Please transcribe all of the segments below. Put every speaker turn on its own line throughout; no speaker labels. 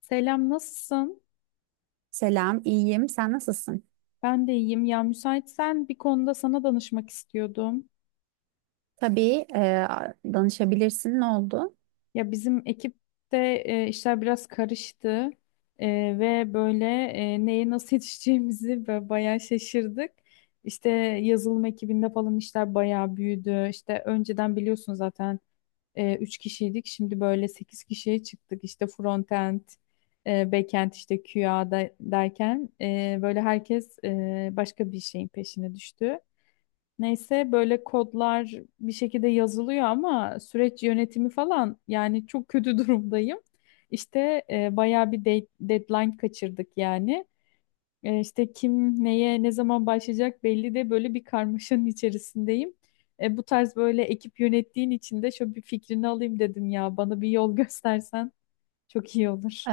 Selam, nasılsın?
Selam, iyiyim. Sen nasılsın?
Ben de iyiyim. Ya müsaitsen bir konuda sana danışmak istiyordum.
Tabii danışabilirsin. Ne oldu?
Ya bizim ekipte işler biraz karıştı E, ve böyle neye nasıl yetişeceğimizi böyle bayağı şaşırdık. İşte yazılım ekibinde falan işler bayağı büyüdü. İşte önceden biliyorsun zaten 3 kişiydik. Şimdi böyle 8 kişiye çıktık. İşte frontend, backend, işte QA derken böyle herkes başka bir şeyin peşine düştü. Neyse böyle kodlar bir şekilde yazılıyor ama süreç yönetimi falan yani çok kötü durumdayım. İşte bayağı bir deadline kaçırdık yani. İşte kim neye ne zaman başlayacak belli de böyle bir karmaşanın içerisindeyim. Bu tarz böyle ekip yönettiğin için de şöyle bir fikrini alayım dedim ya bana bir yol göstersen çok iyi olur.
E,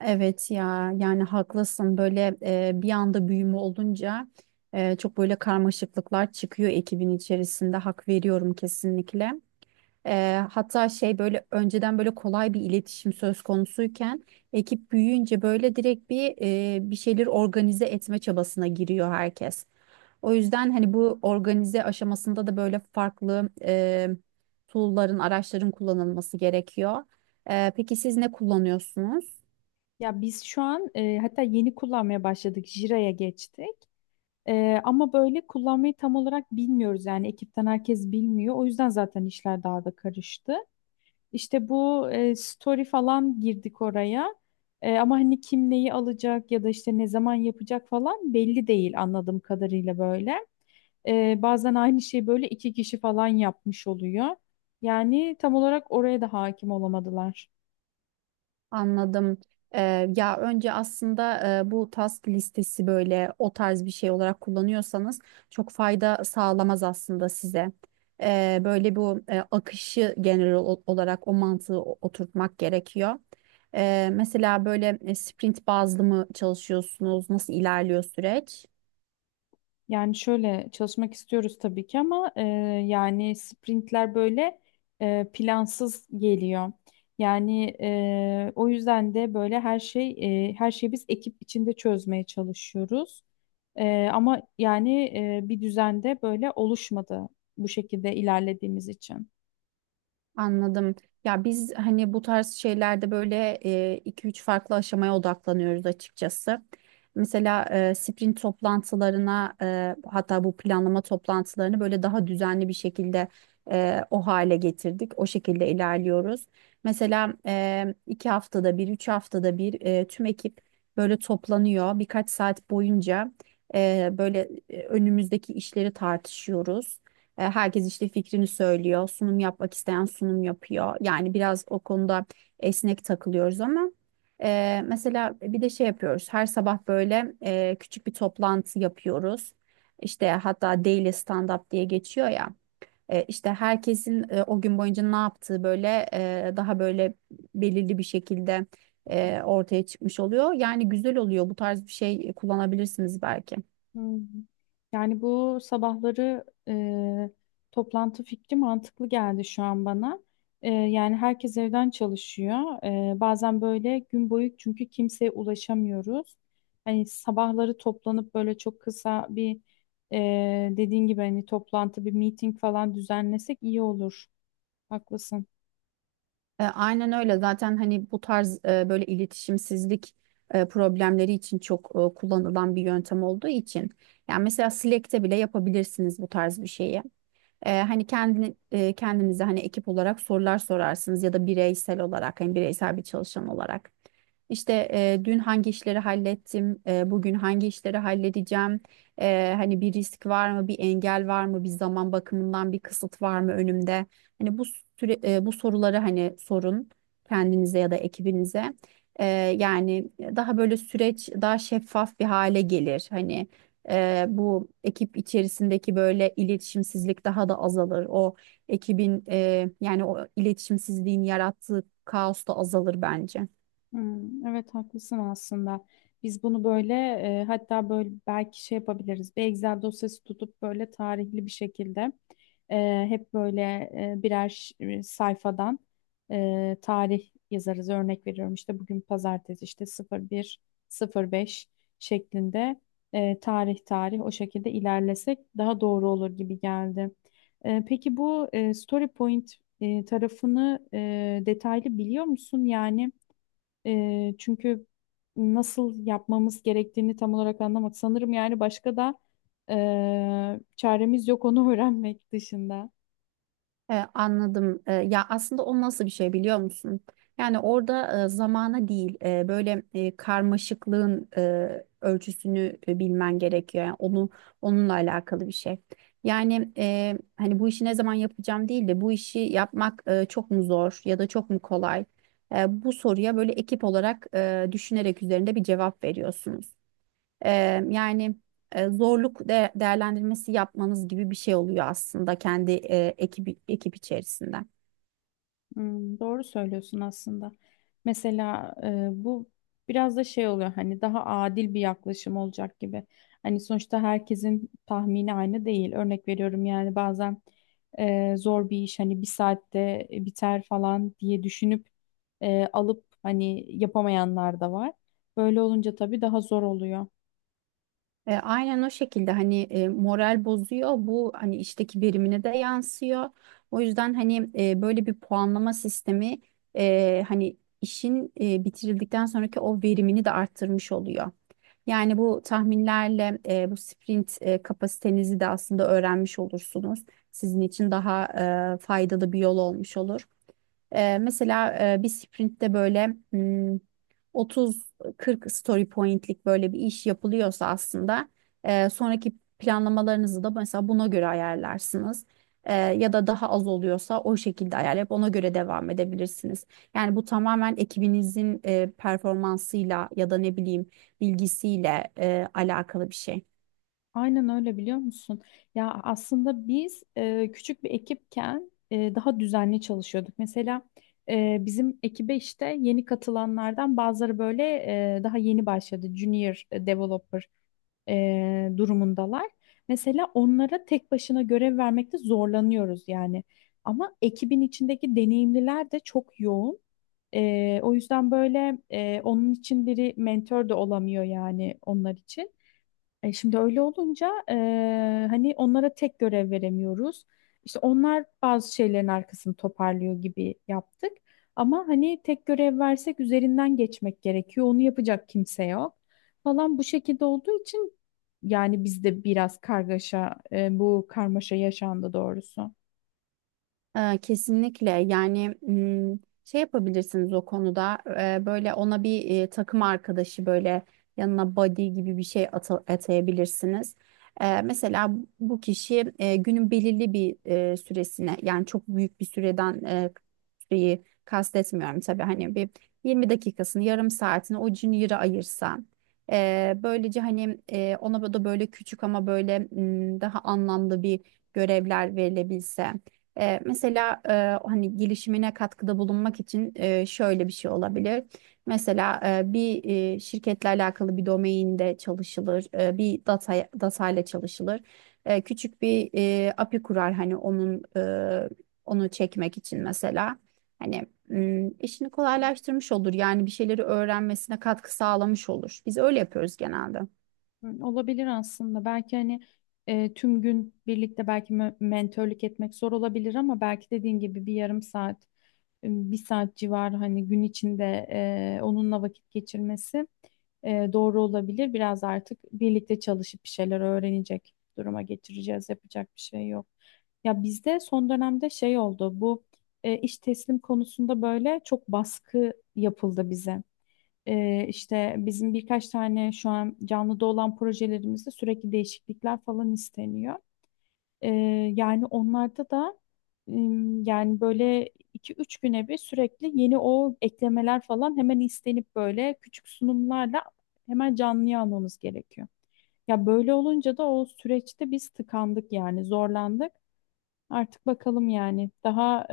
evet ya, yani haklısın. Böyle bir anda büyüme olunca çok böyle karmaşıklıklar çıkıyor ekibin içerisinde. Hak veriyorum kesinlikle. Hatta şey böyle önceden böyle kolay bir iletişim söz konusuyken ekip büyüyünce böyle direkt bir şeyleri organize etme çabasına giriyor herkes. O yüzden hani bu organize aşamasında da böyle farklı tool'ların, araçların kullanılması gerekiyor. Peki siz ne kullanıyorsunuz?
Ya biz şu an hatta yeni kullanmaya başladık Jira'ya geçtik. Ama böyle kullanmayı tam olarak bilmiyoruz yani ekipten herkes bilmiyor. O yüzden zaten işler daha da karıştı. İşte bu story falan girdik oraya. Ama hani kim neyi alacak ya da işte ne zaman yapacak falan belli değil anladığım kadarıyla böyle. Bazen aynı şeyi böyle iki kişi falan yapmış oluyor. Yani tam olarak oraya da hakim olamadılar.
Anladım. E, ya önce aslında bu task listesi böyle o tarz bir şey olarak kullanıyorsanız çok fayda sağlamaz aslında size. Böyle bu akışı genel olarak o mantığı oturtmak gerekiyor. Mesela böyle sprint bazlı mı çalışıyorsunuz? Nasıl ilerliyor süreç?
Yani şöyle çalışmak istiyoruz tabii ki ama yani sprintler böyle plansız geliyor. Yani o yüzden de böyle her şeyi biz ekip içinde çözmeye çalışıyoruz. Ama yani bir düzende böyle oluşmadı bu şekilde ilerlediğimiz için.
Anladım. Ya biz hani bu tarz şeylerde böyle iki üç farklı aşamaya odaklanıyoruz açıkçası. Mesela sprint toplantılarına hatta bu planlama toplantılarını böyle daha düzenli bir şekilde o hale getirdik. O şekilde ilerliyoruz. Mesela iki haftada bir, üç haftada bir tüm ekip böyle toplanıyor. Birkaç saat boyunca önümüzdeki işleri tartışıyoruz. Herkes işte fikrini söylüyor. Sunum yapmak isteyen sunum yapıyor. Yani biraz o konuda esnek takılıyoruz ama mesela bir de şey yapıyoruz. Her sabah böyle küçük bir toplantı yapıyoruz. İşte hatta daily stand up diye geçiyor ya. İşte herkesin o gün boyunca ne yaptığı daha belirli bir şekilde ortaya çıkmış oluyor. Yani güzel oluyor. Bu tarz bir şey kullanabilirsiniz belki.
Hmm. Yani bu sabahları toplantı fikri mantıklı geldi şu an bana. Yani herkes evden çalışıyor. Bazen böyle gün boyu çünkü kimseye ulaşamıyoruz. Hani sabahları toplanıp böyle çok kısa bir e, dediğin gibi hani toplantı bir meeting falan düzenlesek iyi olur. Haklısın.
Aynen öyle. Zaten hani bu tarz böyle iletişimsizlik problemleri için çok kullanılan bir yöntem olduğu için. Yani mesela Slack'te bile yapabilirsiniz bu tarz bir şeyi. Hani kendinize hani ekip olarak sorular sorarsınız ya da bireysel olarak hani bireysel bir çalışan olarak. İşte dün hangi işleri hallettim, bugün hangi işleri halledeceğim, hani bir risk var mı, bir engel var mı, bir zaman bakımından bir kısıt var mı önümde? Hani bu soruları hani sorun kendinize ya da ekibinize. E, Yani daha böyle süreç daha şeffaf bir hale gelir. Hani, bu ekip içerisindeki böyle iletişimsizlik daha da azalır. O ekibin, yani o iletişimsizliğin yarattığı kaos da azalır bence.
Hmm, evet haklısın aslında. Biz bunu böyle hatta böyle belki şey yapabiliriz. Bir Excel dosyası tutup böyle tarihli bir şekilde hep böyle birer sayfadan tarih yazarız. Örnek veriyorum işte bugün pazartesi işte 01 05 şeklinde tarih tarih o şekilde ilerlesek daha doğru olur gibi geldi. Peki bu story point tarafını detaylı biliyor musun? Yani çünkü nasıl yapmamız gerektiğini tam olarak anlamadık. Sanırım yani başka da çaremiz yok onu öğrenmek dışında.
Anladım. Ya aslında o nasıl bir şey biliyor musun? Yani orada zamana değil karmaşıklığın ölçüsünü bilmen gerekiyor. Yani onu onunla alakalı bir şey. Yani hani bu işi ne zaman yapacağım değil de bu işi yapmak çok mu zor ya da çok mu kolay? Bu soruya böyle ekip olarak düşünerek üzerinde bir cevap veriyorsunuz. E, Yani zorluk değerlendirmesi yapmanız gibi bir şey oluyor aslında kendi ekip içerisinde.
Hmm, doğru söylüyorsun aslında. Mesela bu biraz da şey oluyor hani daha adil bir yaklaşım olacak gibi. Hani sonuçta herkesin tahmini aynı değil. Örnek veriyorum yani bazen zor bir iş hani bir saatte biter falan diye düşünüp alıp hani yapamayanlar da var. Böyle olunca tabii daha zor oluyor.
Aynen o şekilde hani moral bozuyor bu hani işteki verimine de yansıyor. O yüzden hani böyle bir puanlama sistemi hani işin bitirildikten sonraki o verimini de arttırmış oluyor. Yani bu tahminlerle bu sprint kapasitenizi de aslında öğrenmiş olursunuz. Sizin için daha faydalı bir yol olmuş olur. Mesela bir sprintte böyle 30-40 story pointlik böyle bir iş yapılıyorsa aslında sonraki planlamalarınızı da mesela buna göre ayarlarsınız. Ya da daha az oluyorsa o şekilde ayarlayıp ona göre devam edebilirsiniz. Yani bu tamamen ekibinizin performansıyla ya da ne bileyim bilgisiyle alakalı bir şey.
Aynen öyle biliyor musun? Ya aslında biz küçük bir ekipken daha düzenli çalışıyorduk. Mesela bizim ekibe işte yeni katılanlardan bazıları böyle daha yeni başladı. Junior developer durumundalar. Mesela onlara tek başına görev vermekte zorlanıyoruz yani. Ama ekibin içindeki deneyimliler de çok yoğun. O yüzden böyle onun için biri mentor da olamıyor yani onlar için. Şimdi öyle olunca hani onlara tek görev veremiyoruz. İşte onlar bazı şeylerin arkasını toparlıyor gibi yaptık. Ama hani tek görev versek üzerinden geçmek gerekiyor. Onu yapacak kimse yok falan bu şekilde olduğu için yani bizde biraz kargaşa bu karmaşa yaşandı doğrusu.
Kesinlikle yani, şey yapabilirsiniz o konuda. Böyle ona bir takım arkadaşı böyle yanına buddy gibi bir şey atayabilirsiniz. Mesela bu kişi günün belirli bir süresine yani çok büyük bir süreden, süreyi kastetmiyorum tabii hani bir 20 dakikasını yarım saatini o Junior'a ayırsa böylece hani ona da böyle küçük ama böyle daha anlamlı bir görevler verilebilse. Mesela hani gelişimine katkıda bulunmak için şöyle bir şey olabilir. Mesela şirketle alakalı bir domainde çalışılır, bir data ile çalışılır. Küçük bir API kurar hani onun, onu çekmek için mesela. Hani işini kolaylaştırmış olur yani bir şeyleri öğrenmesine katkı sağlamış olur. Biz öyle yapıyoruz genelde.
Hı, olabilir aslında. Belki hani tüm gün birlikte belki mentörlük etmek zor olabilir ama belki dediğin gibi bir yarım saat bir saat civarı hani gün içinde onunla vakit geçirmesi doğru olabilir. Biraz artık birlikte çalışıp bir şeyler öğrenecek duruma getireceğiz. Yapacak bir şey yok. Ya bizde son dönemde şey oldu. Bu iş teslim konusunda böyle çok baskı yapıldı bize. İşte bizim birkaç tane şu an canlıda olan projelerimizde sürekli değişiklikler falan isteniyor. Ee, Yani onlarda da yani böyle iki üç güne bir sürekli yeni o eklemeler falan hemen istenip böyle küçük sunumlarla hemen canlıya almamız gerekiyor. Ya böyle olunca da o süreçte biz tıkandık yani zorlandık. Artık bakalım yani daha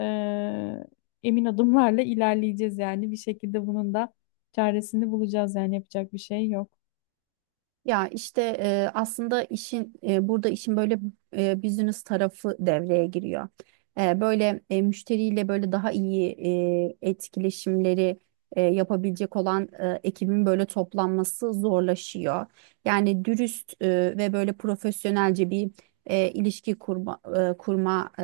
emin adımlarla ilerleyeceğiz yani bir şekilde bunun da çaresini bulacağız yani yapacak bir şey yok.
Ya işte aslında burada işin böyle business tarafı devreye giriyor. Böyle müşteriyle böyle daha iyi etkileşimleri yapabilecek olan ekibin böyle toplanması zorlaşıyor. Yani dürüst ve böyle profesyonelce bir ilişki kurma,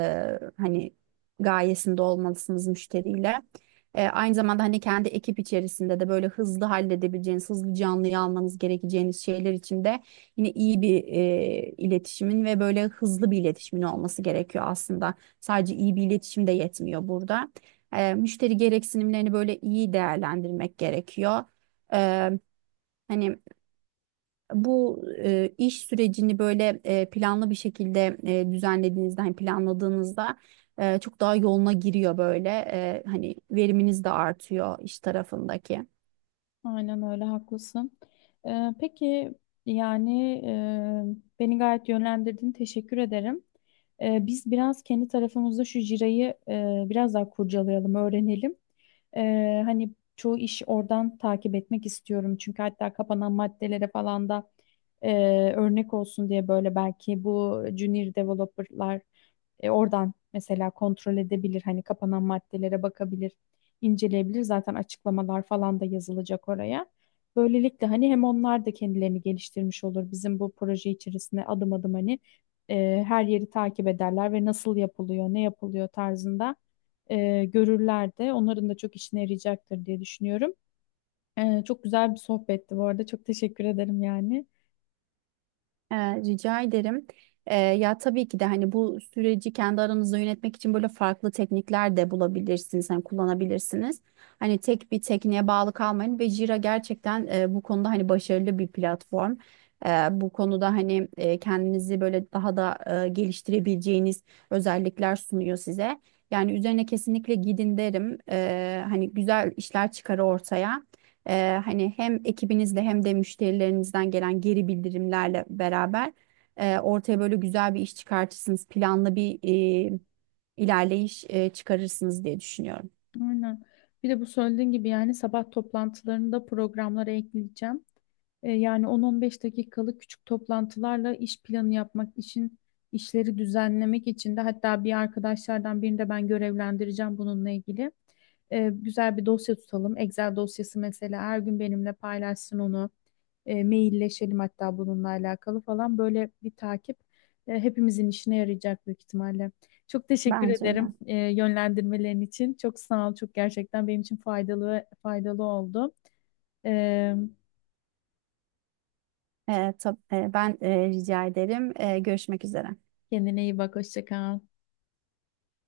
hani gayesinde olmalısınız müşteriyle. Aynı zamanda hani kendi ekip içerisinde de böyle hızlı halledebileceğiniz, hızlı canlıyı almanız gerekeceğiniz şeyler için de yine iyi bir iletişimin ve böyle hızlı bir iletişimin olması gerekiyor aslında. Sadece iyi bir iletişim de yetmiyor burada. Müşteri gereksinimlerini böyle iyi değerlendirmek gerekiyor. E, Hani bu iş sürecini böyle planlı bir şekilde düzenlediğinizde, hani planladığınızda çok daha yoluna giriyor böyle. Hani veriminiz de artıyor iş tarafındaki.
Aynen öyle haklısın. Peki yani beni gayet yönlendirdin. Teşekkür ederim. Biz biraz kendi tarafımızda şu jirayı biraz daha kurcalayalım, öğrenelim. Hani çoğu iş oradan takip etmek istiyorum. Çünkü hatta kapanan maddelere falan da e, örnek olsun diye böyle belki bu junior developerlar oradan mesela kontrol edebilir. Hani kapanan maddelere bakabilir inceleyebilir. Zaten açıklamalar falan da yazılacak oraya. Böylelikle hani hem onlar da kendilerini geliştirmiş olur. Bizim bu proje içerisinde adım adım hani her yeri takip ederler ve nasıl yapılıyor, ne yapılıyor tarzında görürler de. Onların da çok işine yarayacaktır diye düşünüyorum. Çok güzel bir sohbetti bu arada. Çok teşekkür ederim yani.
Rica ederim. Ya tabii ki de hani bu süreci kendi aranızda yönetmek için böyle farklı teknikler de bulabilirsiniz, hani kullanabilirsiniz. Hani tek bir tekniğe bağlı kalmayın ve Jira gerçekten bu konuda hani başarılı bir platform. Ee, Bu konuda hani kendinizi böyle daha da geliştirebileceğiniz özellikler sunuyor size. Yani üzerine kesinlikle gidin derim. Hani güzel işler çıkar ortaya. Hani hem ekibinizle hem de müşterilerinizden gelen geri bildirimlerle beraber ortaya böyle güzel bir iş çıkartırsınız. Planlı bir e, ilerleyiş çıkarırsınız diye düşünüyorum.
Aynen. Bir de bu söylediğin gibi yani sabah toplantılarını programlara ekleyeceğim. Yani 10-15 dakikalık küçük toplantılarla iş planı yapmak için, işleri düzenlemek için de hatta bir arkadaşlardan birini de ben görevlendireceğim bununla ilgili. Güzel bir dosya tutalım. Excel dosyası mesela her gün benimle paylaşsın onu. Mailleşelim hatta bununla alakalı falan böyle bir takip hepimizin işine yarayacak büyük ihtimalle. Çok teşekkür
Bence de.
ederim yönlendirmelerin için. Çok sağ ol. Çok gerçekten benim için faydalı faydalı oldu. E,
Ben rica ederim. Görüşmek üzere.
Kendine iyi bak. Hoşça kal.